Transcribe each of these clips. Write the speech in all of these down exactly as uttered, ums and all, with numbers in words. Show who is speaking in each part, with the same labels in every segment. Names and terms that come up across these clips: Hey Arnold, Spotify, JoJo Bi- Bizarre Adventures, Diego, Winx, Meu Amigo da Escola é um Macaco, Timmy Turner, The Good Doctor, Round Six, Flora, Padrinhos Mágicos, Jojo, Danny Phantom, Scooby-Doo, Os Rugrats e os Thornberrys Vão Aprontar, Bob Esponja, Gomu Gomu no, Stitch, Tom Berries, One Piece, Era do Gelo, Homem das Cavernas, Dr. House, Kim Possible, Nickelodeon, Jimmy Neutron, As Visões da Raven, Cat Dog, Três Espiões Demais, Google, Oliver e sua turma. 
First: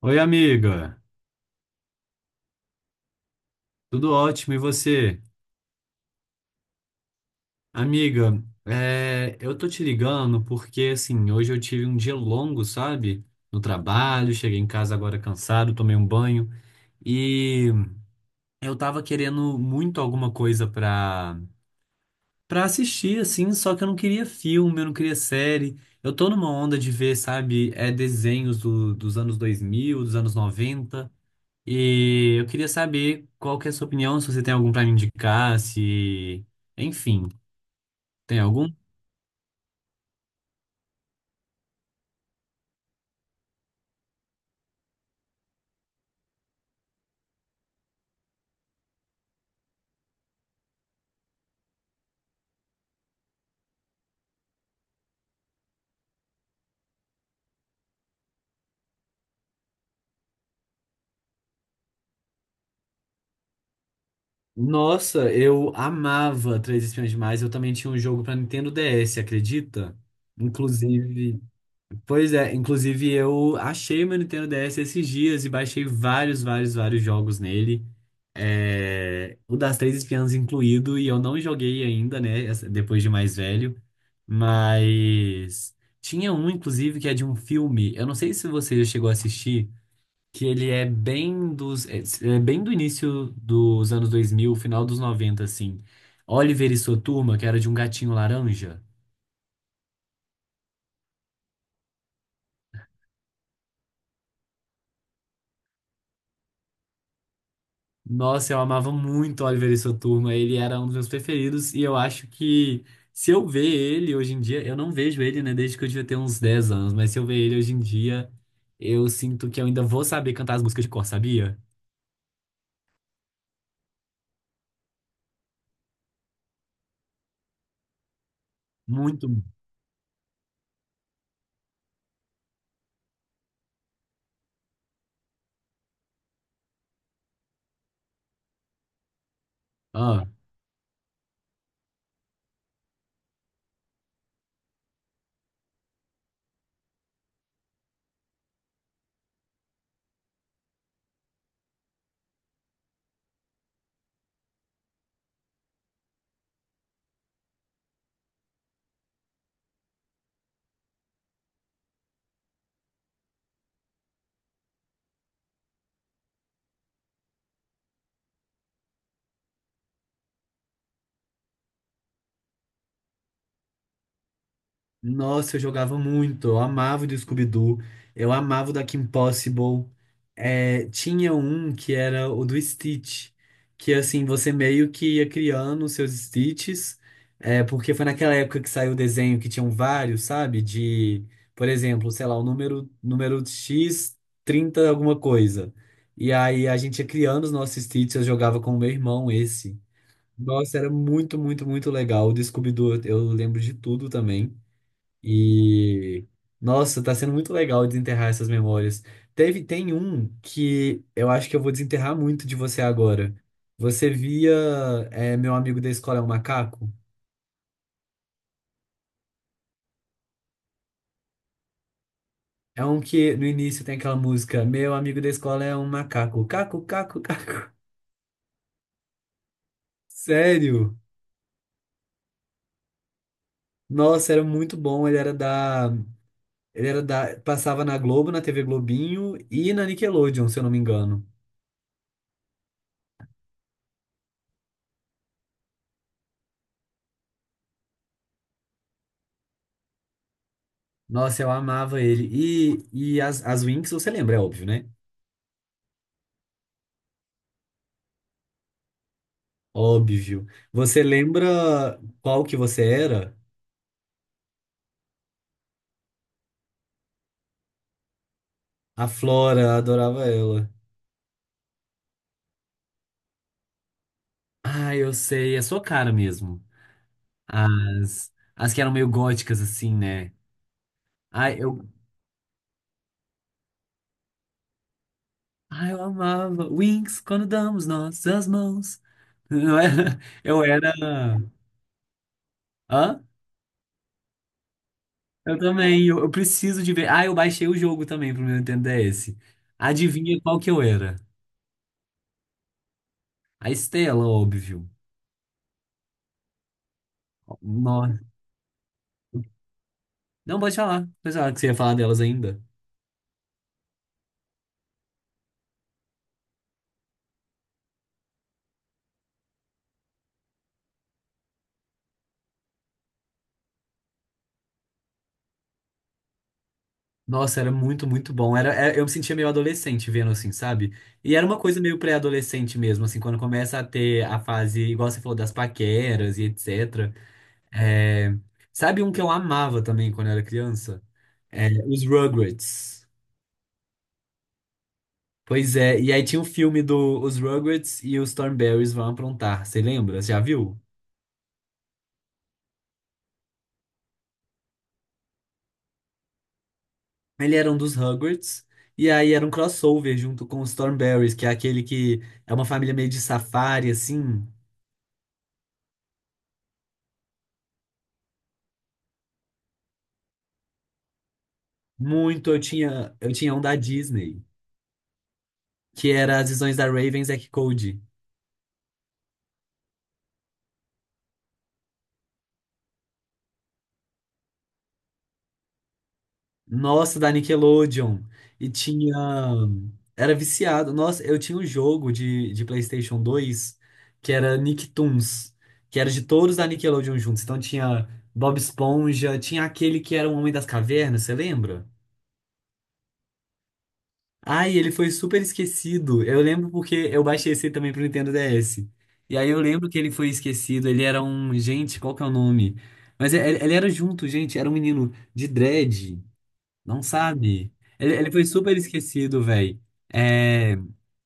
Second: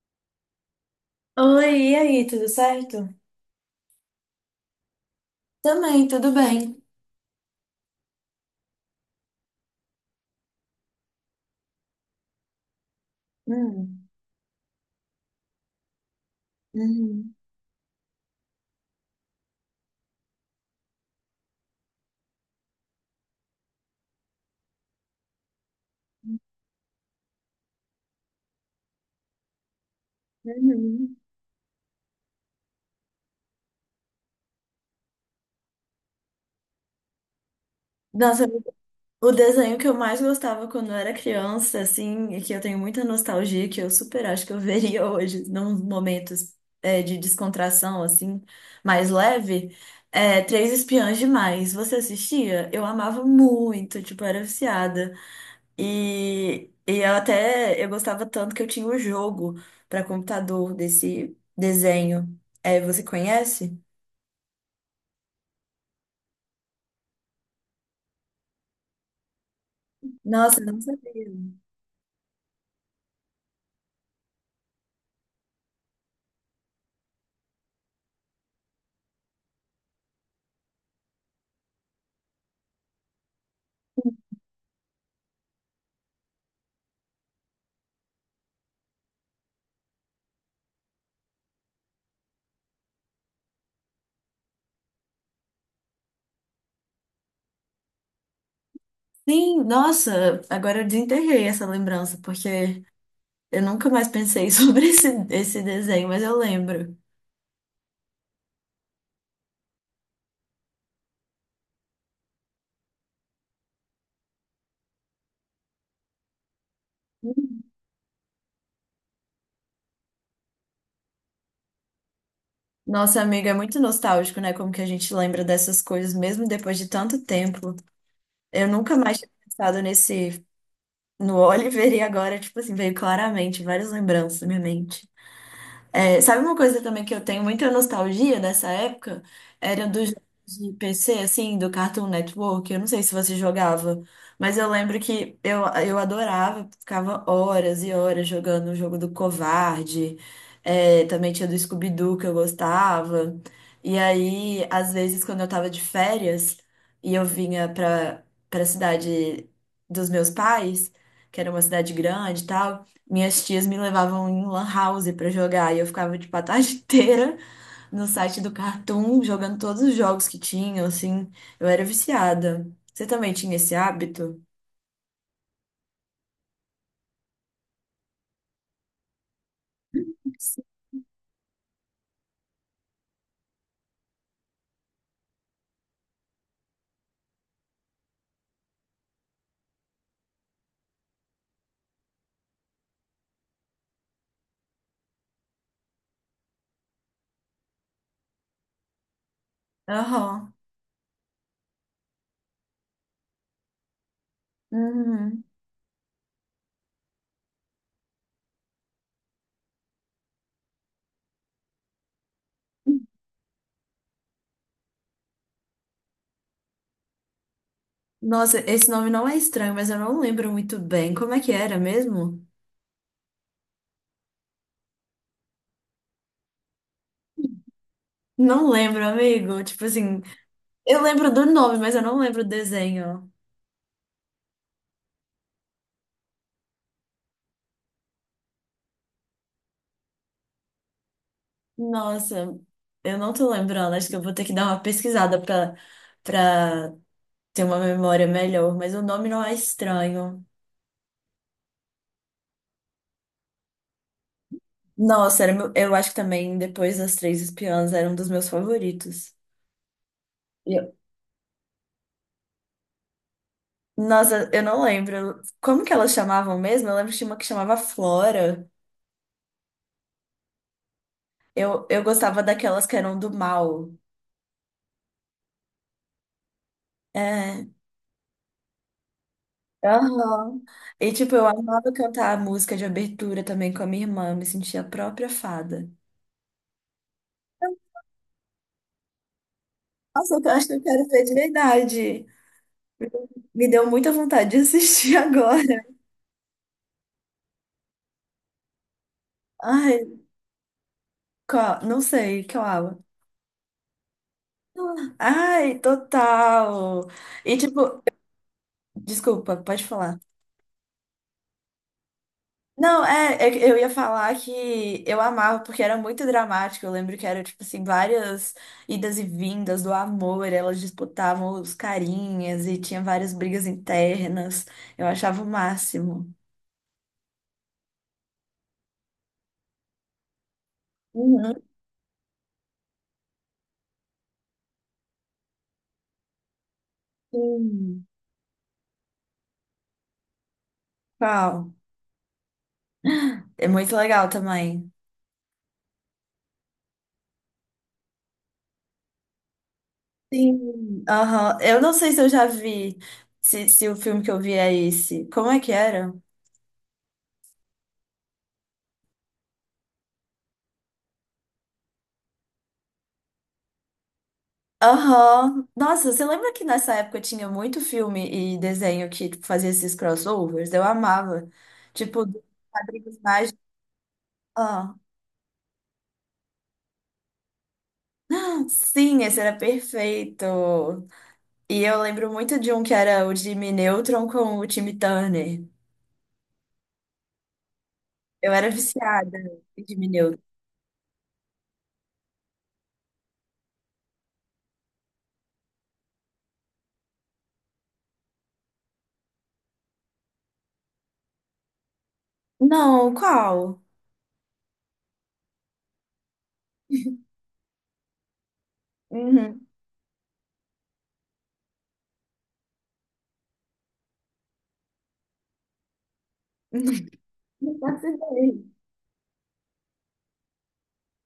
Speaker 1: Oi, amiga.
Speaker 2: Oi, e aí, tudo certo?
Speaker 1: Tudo ótimo, e você?
Speaker 2: Também, tudo bem.
Speaker 1: Amiga, é, eu tô te ligando porque, assim, hoje eu tive um dia longo, sabe? No
Speaker 2: Hum,
Speaker 1: trabalho, cheguei em casa agora cansado, tomei um banho
Speaker 2: uhum,
Speaker 1: e eu tava querendo muito alguma coisa pra, pra assistir, assim, só que eu não queria filme, eu não queria série. Eu tô numa onda de ver, sabe, é, desenhos do- dos anos dois mil, dos anos noventa.
Speaker 2: uhum.
Speaker 1: E eu queria saber qual que é a sua opinião, se você tem algum pra me indicar, se... Enfim, tem
Speaker 2: Nossa,
Speaker 1: algum?
Speaker 2: o desenho que eu mais gostava quando eu era criança, assim, e que eu tenho muita nostalgia, que eu super acho que eu veria hoje, num momentos é, de descontração, assim, mais leve, é Três Espiãs Demais. Você assistia? Eu amava muito, tipo, era viciada. E, e eu até eu gostava tanto que eu tinha o jogo para computador desse desenho. É, você conhece?
Speaker 1: Nossa, eu amava Três Espiões Demais. Eu também tinha um jogo pra Nintendo D S, acredita?
Speaker 2: Nossa, eu não sabia.
Speaker 1: Inclusive. Pois é, inclusive eu achei meu Nintendo D S esses dias e baixei vários, vários, vários jogos nele. É, o das Três Espiãs incluído, e eu não joguei ainda, né? essa- Depois de mais velho. Mas tinha um, inclusive, que é de um filme. Eu não sei se você já chegou a assistir, que ele é bem dos. É é bem do início dos anos dois mil, final dos noventa, assim. Oliver e sua turma, que era de um gatinho laranja.
Speaker 2: Sim, nossa, agora eu desenterrei essa lembrança, porque eu nunca mais pensei sobre esse, esse desenho, mas eu lembro.
Speaker 1: Nossa, eu amava muito o Oliver e sua turma. Ele era um dos meus preferidos. E eu acho que se eu ver ele hoje em dia, eu não vejo ele, né, desde que eu devia ter uns dez anos, mas se eu ver ele hoje em dia, eu sinto que eu ainda vou saber cantar as músicas de cor, sabia?
Speaker 2: Nossa, amiga, é muito nostálgico, né? Como que a gente lembra dessas coisas mesmo depois de tanto tempo. Eu nunca mais
Speaker 1: Muito.
Speaker 2: tinha pensado nesse, no Oliver e agora, tipo assim, veio claramente várias lembranças na minha mente. É, sabe uma coisa também que eu tenho muita nostalgia nessa época? Era dos jogos
Speaker 1: Ah.
Speaker 2: de P C, assim, do Cartoon Network. Eu não sei se você jogava, mas eu lembro que eu, eu adorava, ficava horas e horas jogando o jogo do Covarde. É, também tinha do Scooby-Doo que eu gostava. E aí, às vezes, quando eu tava de férias e eu vinha pra, pra cidade dos meus pais, que era uma cidade grande e tal. Minhas tias me levavam em lan house pra jogar e eu ficava, tipo, a tarde inteira no site do Cartoon jogando todos os jogos que tinham, assim. Eu era viciada. Você também tinha esse hábito?
Speaker 1: Nossa, eu jogava muito. Eu amava o do Scooby-Doo. Eu amava o da Kim Possible. É, tinha um que era o do Stitch. Que assim, você meio que ia criando os seus Stitches. É, porque foi naquela época que saiu o desenho que tinham vários, sabe? De, por exemplo, sei lá, o número, número X, trinta alguma coisa. E aí a gente ia criando os nossos Stitches. Eu jogava com o meu irmão esse.
Speaker 2: Aham.
Speaker 1: Nossa, era muito, muito, muito legal. O do Scooby-Doo, eu eu lembro de tudo também.
Speaker 2: Uhum.
Speaker 1: E nossa, tá sendo muito legal desenterrar essas memórias. Teve, tem um que eu acho que eu vou desenterrar muito de você agora. Você via é, Meu Amigo da Escola é um Macaco?
Speaker 2: Nossa, esse nome não é estranho, mas eu não lembro muito bem. Como é que era mesmo?
Speaker 1: É um que no início tem aquela música Meu amigo da escola é um macaco. Caco, caco, caco.
Speaker 2: Não lembro, amigo. Tipo assim,
Speaker 1: Sério?
Speaker 2: eu lembro do nome, mas eu não lembro o desenho.
Speaker 1: Nossa, era muito bom. Ele era da. Ele era da. Passava na Globo, na T V Globinho e na Nickelodeon, se eu não me engano.
Speaker 2: Nossa, eu não tô lembrando. Acho que eu vou ter que dar uma pesquisada. Pra, pra Tem uma memória melhor, mas o nome não é estranho.
Speaker 1: Nossa, eu amava ele. E, e as, as Winx, você lembra, é óbvio, né?
Speaker 2: Nossa, era meu- eu acho que também depois das Três Espiãs era um dos meus favoritos.
Speaker 1: Óbvio.
Speaker 2: E eu-
Speaker 1: Você lembra qual que você era?
Speaker 2: Nossa, eu não lembro como que elas chamavam mesmo. Eu lembro que tinha uma que chamava Flora.
Speaker 1: A Flora, adorava ela.
Speaker 2: Eu, eu gostava daquelas que eram do mal.
Speaker 1: Ah, eu sei, é sua cara mesmo.
Speaker 2: É.
Speaker 1: As, as que eram meio góticas, assim, né?
Speaker 2: Aham. E tipo, eu
Speaker 1: Ai, eu,
Speaker 2: amava cantar a música de abertura também com a minha irmã. Me sentia a própria fada.
Speaker 1: ai, eu amava. Wings, quando damos nossas mãos. Não era-
Speaker 2: Nossa, eu
Speaker 1: Eu
Speaker 2: acho que eu
Speaker 1: era.
Speaker 2: quero ver de verdade.
Speaker 1: Hã?
Speaker 2: Me deu muita vontade de assistir
Speaker 1: Eu
Speaker 2: agora.
Speaker 1: também, eu, eu preciso de ver. Ah, eu baixei o jogo também pro meu Nintendo D S.
Speaker 2: Ai,
Speaker 1: Adivinha qual que eu era?
Speaker 2: qual? Não sei, qual?
Speaker 1: A Estela, óbvio.
Speaker 2: Ai, total. E tipo,
Speaker 1: Nossa.
Speaker 2: desculpa, pode falar.
Speaker 1: Não, pode falar. Pode falar que você ia falar delas ainda.
Speaker 2: Não, é, é que eu ia falar que eu amava porque era muito dramático. Eu lembro que era tipo assim, várias idas e vindas do amor, elas disputavam os carinhas e tinha várias brigas internas. Eu achava o máximo.
Speaker 1: Nossa, era muito, muito bom. Era, é- eu me sentia meio adolescente vendo assim, sabe? E era uma
Speaker 2: Uhum,
Speaker 1: coisa meio pré-adolescente mesmo, assim, quando começa a ter a fase, igual você falou, das paqueras e et cetera.
Speaker 2: sim.
Speaker 1: É, sabe um que eu amava também quando era criança? É,
Speaker 2: Qual?
Speaker 1: os Rugrats.
Speaker 2: É muito legal também.
Speaker 1: Pois é, e aí tinha o filme do Os Rugrats e os Thornberrys Vão Aprontar, você lembra? Você já viu?
Speaker 2: Sim. Aham. Eu não sei se eu já vi, se, se o filme que eu vi é esse. Como é que era?
Speaker 1: Ele era um dos Rugrats, e aí era um crossover junto com os Thornberrys, que é aquele que é uma família meio de safari, assim.
Speaker 2: Aham. Nossa, você lembra que nessa época tinha muito filme e desenho que tipo, fazia esses crossovers? Eu amava. Tipo, dos
Speaker 1: Muito, eu tinha,
Speaker 2: quadrinhos
Speaker 1: eu tinha
Speaker 2: mágicos.
Speaker 1: um da Disney,
Speaker 2: Ah,
Speaker 1: que era As Visões da Raven, e Zack Cody.
Speaker 2: sim, esse era perfeito. E eu lembro muito de um que era o Jimmy Neutron com o Timmy Turner.
Speaker 1: Nossa, da Nickelodeon.
Speaker 2: Eu
Speaker 1: E
Speaker 2: era
Speaker 1: tinha.
Speaker 2: viciada em Jimmy
Speaker 1: Era
Speaker 2: Neutron.
Speaker 1: viciado. Nossa, eu tinha um jogo de, de PlayStation dois que era Nicktoons, que era de todos da Nickelodeon juntos. Então tinha Bob Esponja, tinha aquele que era o Homem das Cavernas, você lembra?
Speaker 2: Não, qual?
Speaker 1: Ai, ele foi super esquecido. Eu lembro porque eu baixei esse também pro Nintendo D S. E aí eu
Speaker 2: Uhum.
Speaker 1: lembro que ele foi esquecido. Ele era um. Gente, qual que é o nome? Mas ele, ele era junto, gente. Era um menino de dread. Não sabe?
Speaker 2: Não faço
Speaker 1: Ele, ele foi
Speaker 2: ideia.
Speaker 1: super esquecido, velho. É.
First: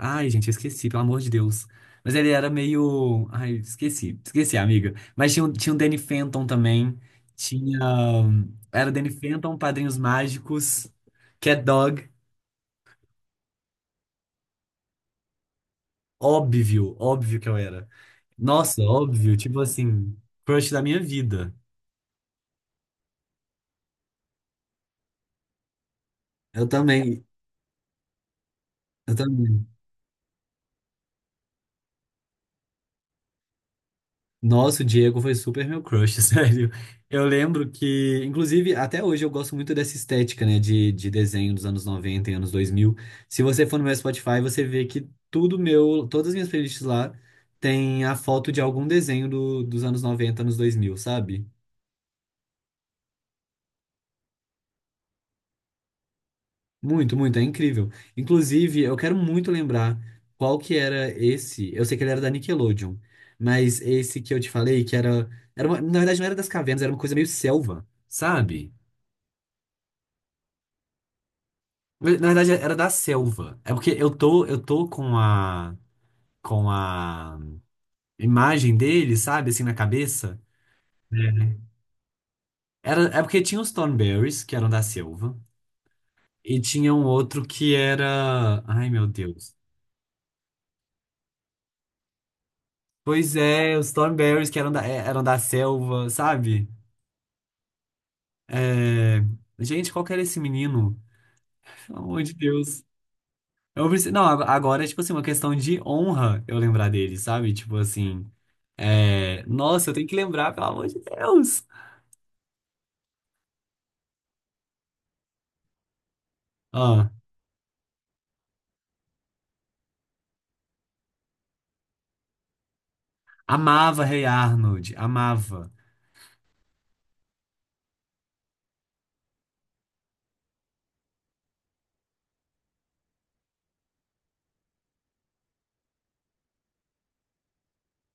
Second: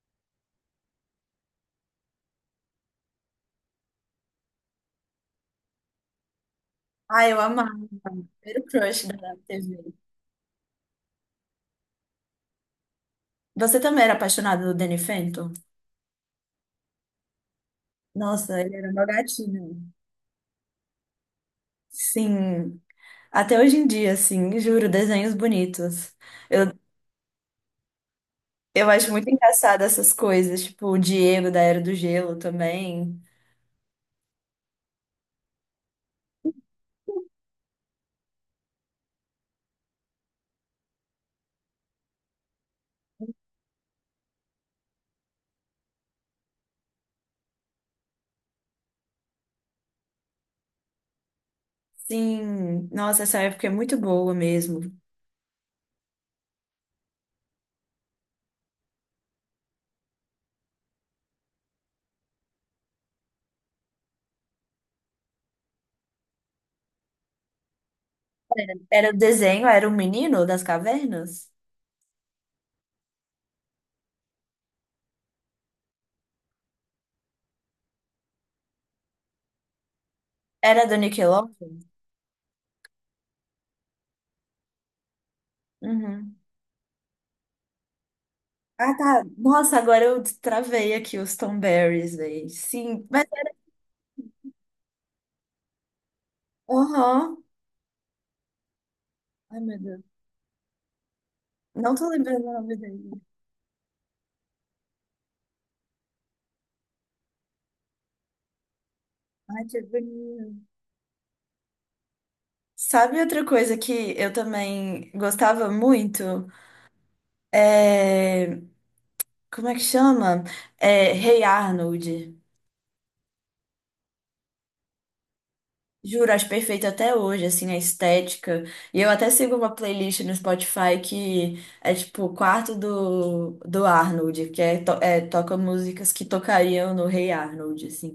Speaker 1: Ai, gente, eu esqueci, pelo amor de Deus. Mas ele era meio. Ai, esqueci. Esqueci, amiga. Mas tinha, o- tinha o Danny Phantom também.
Speaker 2: Ah, eu
Speaker 1: Tinha.
Speaker 2: amava. Era o
Speaker 1: Era
Speaker 2: crush
Speaker 1: Danny
Speaker 2: da
Speaker 1: Phantom,
Speaker 2: T V.
Speaker 1: Padrinhos Mágicos, Cat Dog.
Speaker 2: Você também era apaixonada do Danny Phantom?
Speaker 1: Óbvio, óbvio que eu era.
Speaker 2: Nossa, ele
Speaker 1: Nossa,
Speaker 2: era meu
Speaker 1: óbvio, tipo
Speaker 2: gatinho.
Speaker 1: assim, crush da minha vida.
Speaker 2: Sim, até hoje em dia, assim, juro, desenhos bonitos.
Speaker 1: Eu
Speaker 2: Eu,
Speaker 1: também,
Speaker 2: eu acho
Speaker 1: eu
Speaker 2: muito
Speaker 1: também.
Speaker 2: engraçado essas coisas, tipo o Diego da Era do Gelo também.
Speaker 1: Nossa, o Diego foi super meu crush, sério. Eu lembro que, inclusive, até hoje eu gosto muito dessa estética, né, de, de desenho dos anos noventa, e anos dois mil. Se você for no meu Spotify, você vê que tudo meu, todas as minhas playlists lá tem a foto de algum desenho do- dos anos noventa, anos dois mil, sabe?
Speaker 2: Sim, nossa, essa época é muito boa mesmo.
Speaker 1: Muito, muito, é incrível. Inclusive, eu quero muito lembrar qual que era esse. Eu sei que ele era da Nickelodeon, mas esse que eu te falei, que era, era uma- na verdade não era das cavernas, era uma coisa meio selva, sabe?
Speaker 2: Era o desenho, era o menino das cavernas?
Speaker 1: Na verdade era da selva. É porque eu tô, eu tô com a com a imagem dele, sabe, assim na cabeça.
Speaker 2: Era do Nickelodeon?
Speaker 1: Era, é porque tinha os Thornberrys, que eram da selva,
Speaker 2: Uhum.
Speaker 1: e tinha um outro que era, ai
Speaker 2: Ah,
Speaker 1: meu
Speaker 2: tá.
Speaker 1: Deus.
Speaker 2: Nossa, agora eu travei aqui os Tom Berries, velho. Sim, mas.
Speaker 1: Pois é, os Thornberrys que eram da, é, eram da selva, sabe?
Speaker 2: Aham.
Speaker 1: É,
Speaker 2: Ai, meu
Speaker 1: gente,
Speaker 2: Deus.
Speaker 1: qual que era esse menino?
Speaker 2: Não
Speaker 1: Pelo
Speaker 2: tô
Speaker 1: amor de
Speaker 2: lembrando o nome
Speaker 1: Deus.
Speaker 2: dele.
Speaker 1: Eu preciso... Não, ag- agora é tipo assim, uma questão de honra eu lembrar dele, sabe? Tipo assim. é,
Speaker 2: Ai, que
Speaker 1: Nossa, eu tenho que lembrar,
Speaker 2: bonito.
Speaker 1: pelo amor de Deus.
Speaker 2: Sabe outra coisa que eu também gostava muito?
Speaker 1: Ó,
Speaker 2: É, como é que chama? É, Hey Arnold.
Speaker 1: amava Rei Arnold, amava.
Speaker 2: Juro, acho perfeito até hoje, assim, a estética. E eu até sigo uma playlist no Spotify que é tipo o quarto do, do Arnold, que é, to- é, toca músicas que tocariam no Hey Arnold, assim.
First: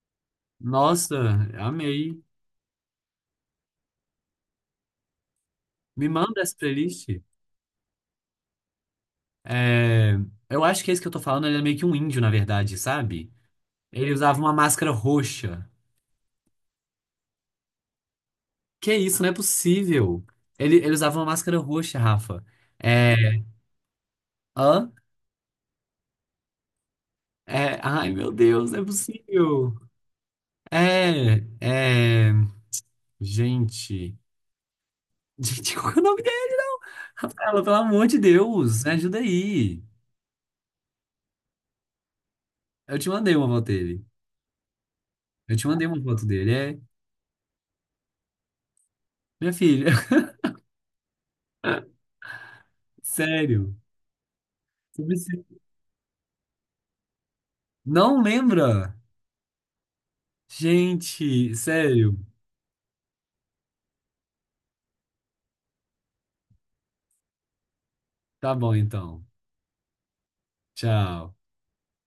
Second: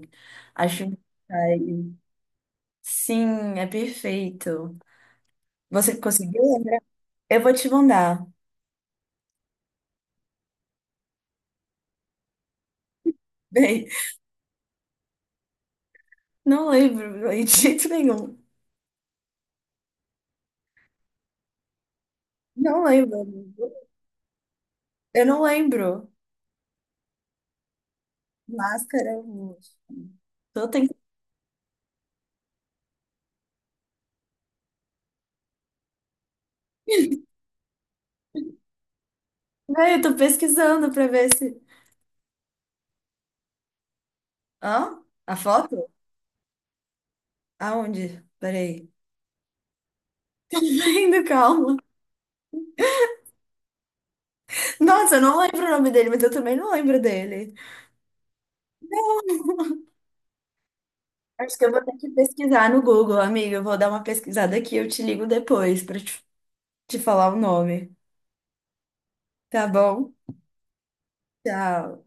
Speaker 2: Acho.
Speaker 1: Nossa,
Speaker 2: Ai,
Speaker 1: amei.
Speaker 2: sim, é perfeito. Você
Speaker 1: Me manda
Speaker 2: conseguiu
Speaker 1: essa
Speaker 2: lembrar?
Speaker 1: playlist.
Speaker 2: Eu vou te mandar.
Speaker 1: É, eu acho que esse que eu tô falando, ele é meio que um índio, na verdade, sabe?
Speaker 2: Beijo.
Speaker 1: Ele usava uma máscara roxa.
Speaker 2: Não lembro, de jeito nenhum.
Speaker 1: Que isso, não é possível. Ele, ele usava uma máscara roxa, Rafa.
Speaker 2: Não lembro,
Speaker 1: É.
Speaker 2: amigo.
Speaker 1: Hã?
Speaker 2: Eu não lembro.
Speaker 1: É. Ai, meu Deus, não é
Speaker 2: Máscara. eu
Speaker 1: possível.
Speaker 2: tô, ten-
Speaker 1: É. É. Gente. Gente, qual que é o nome dele? Rafaela, pelo amor de Deus, me ajuda aí.
Speaker 2: Ah, eu tô pesquisando pra ver se.
Speaker 1: Eu te mandei uma foto dele.
Speaker 2: Hã? A
Speaker 1: Eu te mandei
Speaker 2: foto?
Speaker 1: uma foto dele. É.
Speaker 2: Aonde? Peraí.
Speaker 1: Minha filha.
Speaker 2: Ainda, calma.
Speaker 1: Sério. Você
Speaker 2: Nossa, eu não
Speaker 1: precisa-
Speaker 2: lembro o nome dele, mas eu também não lembro dele.
Speaker 1: Não lembra? Gente,
Speaker 2: Acho que eu vou ter que
Speaker 1: sério.
Speaker 2: pesquisar no Google, amiga. Eu vou dar uma pesquisada aqui, eu te ligo depois pra te te falar o nome.
Speaker 1: Tá bom, então.
Speaker 2: Tá bom?
Speaker 1: Tchau.
Speaker 2: Tchau.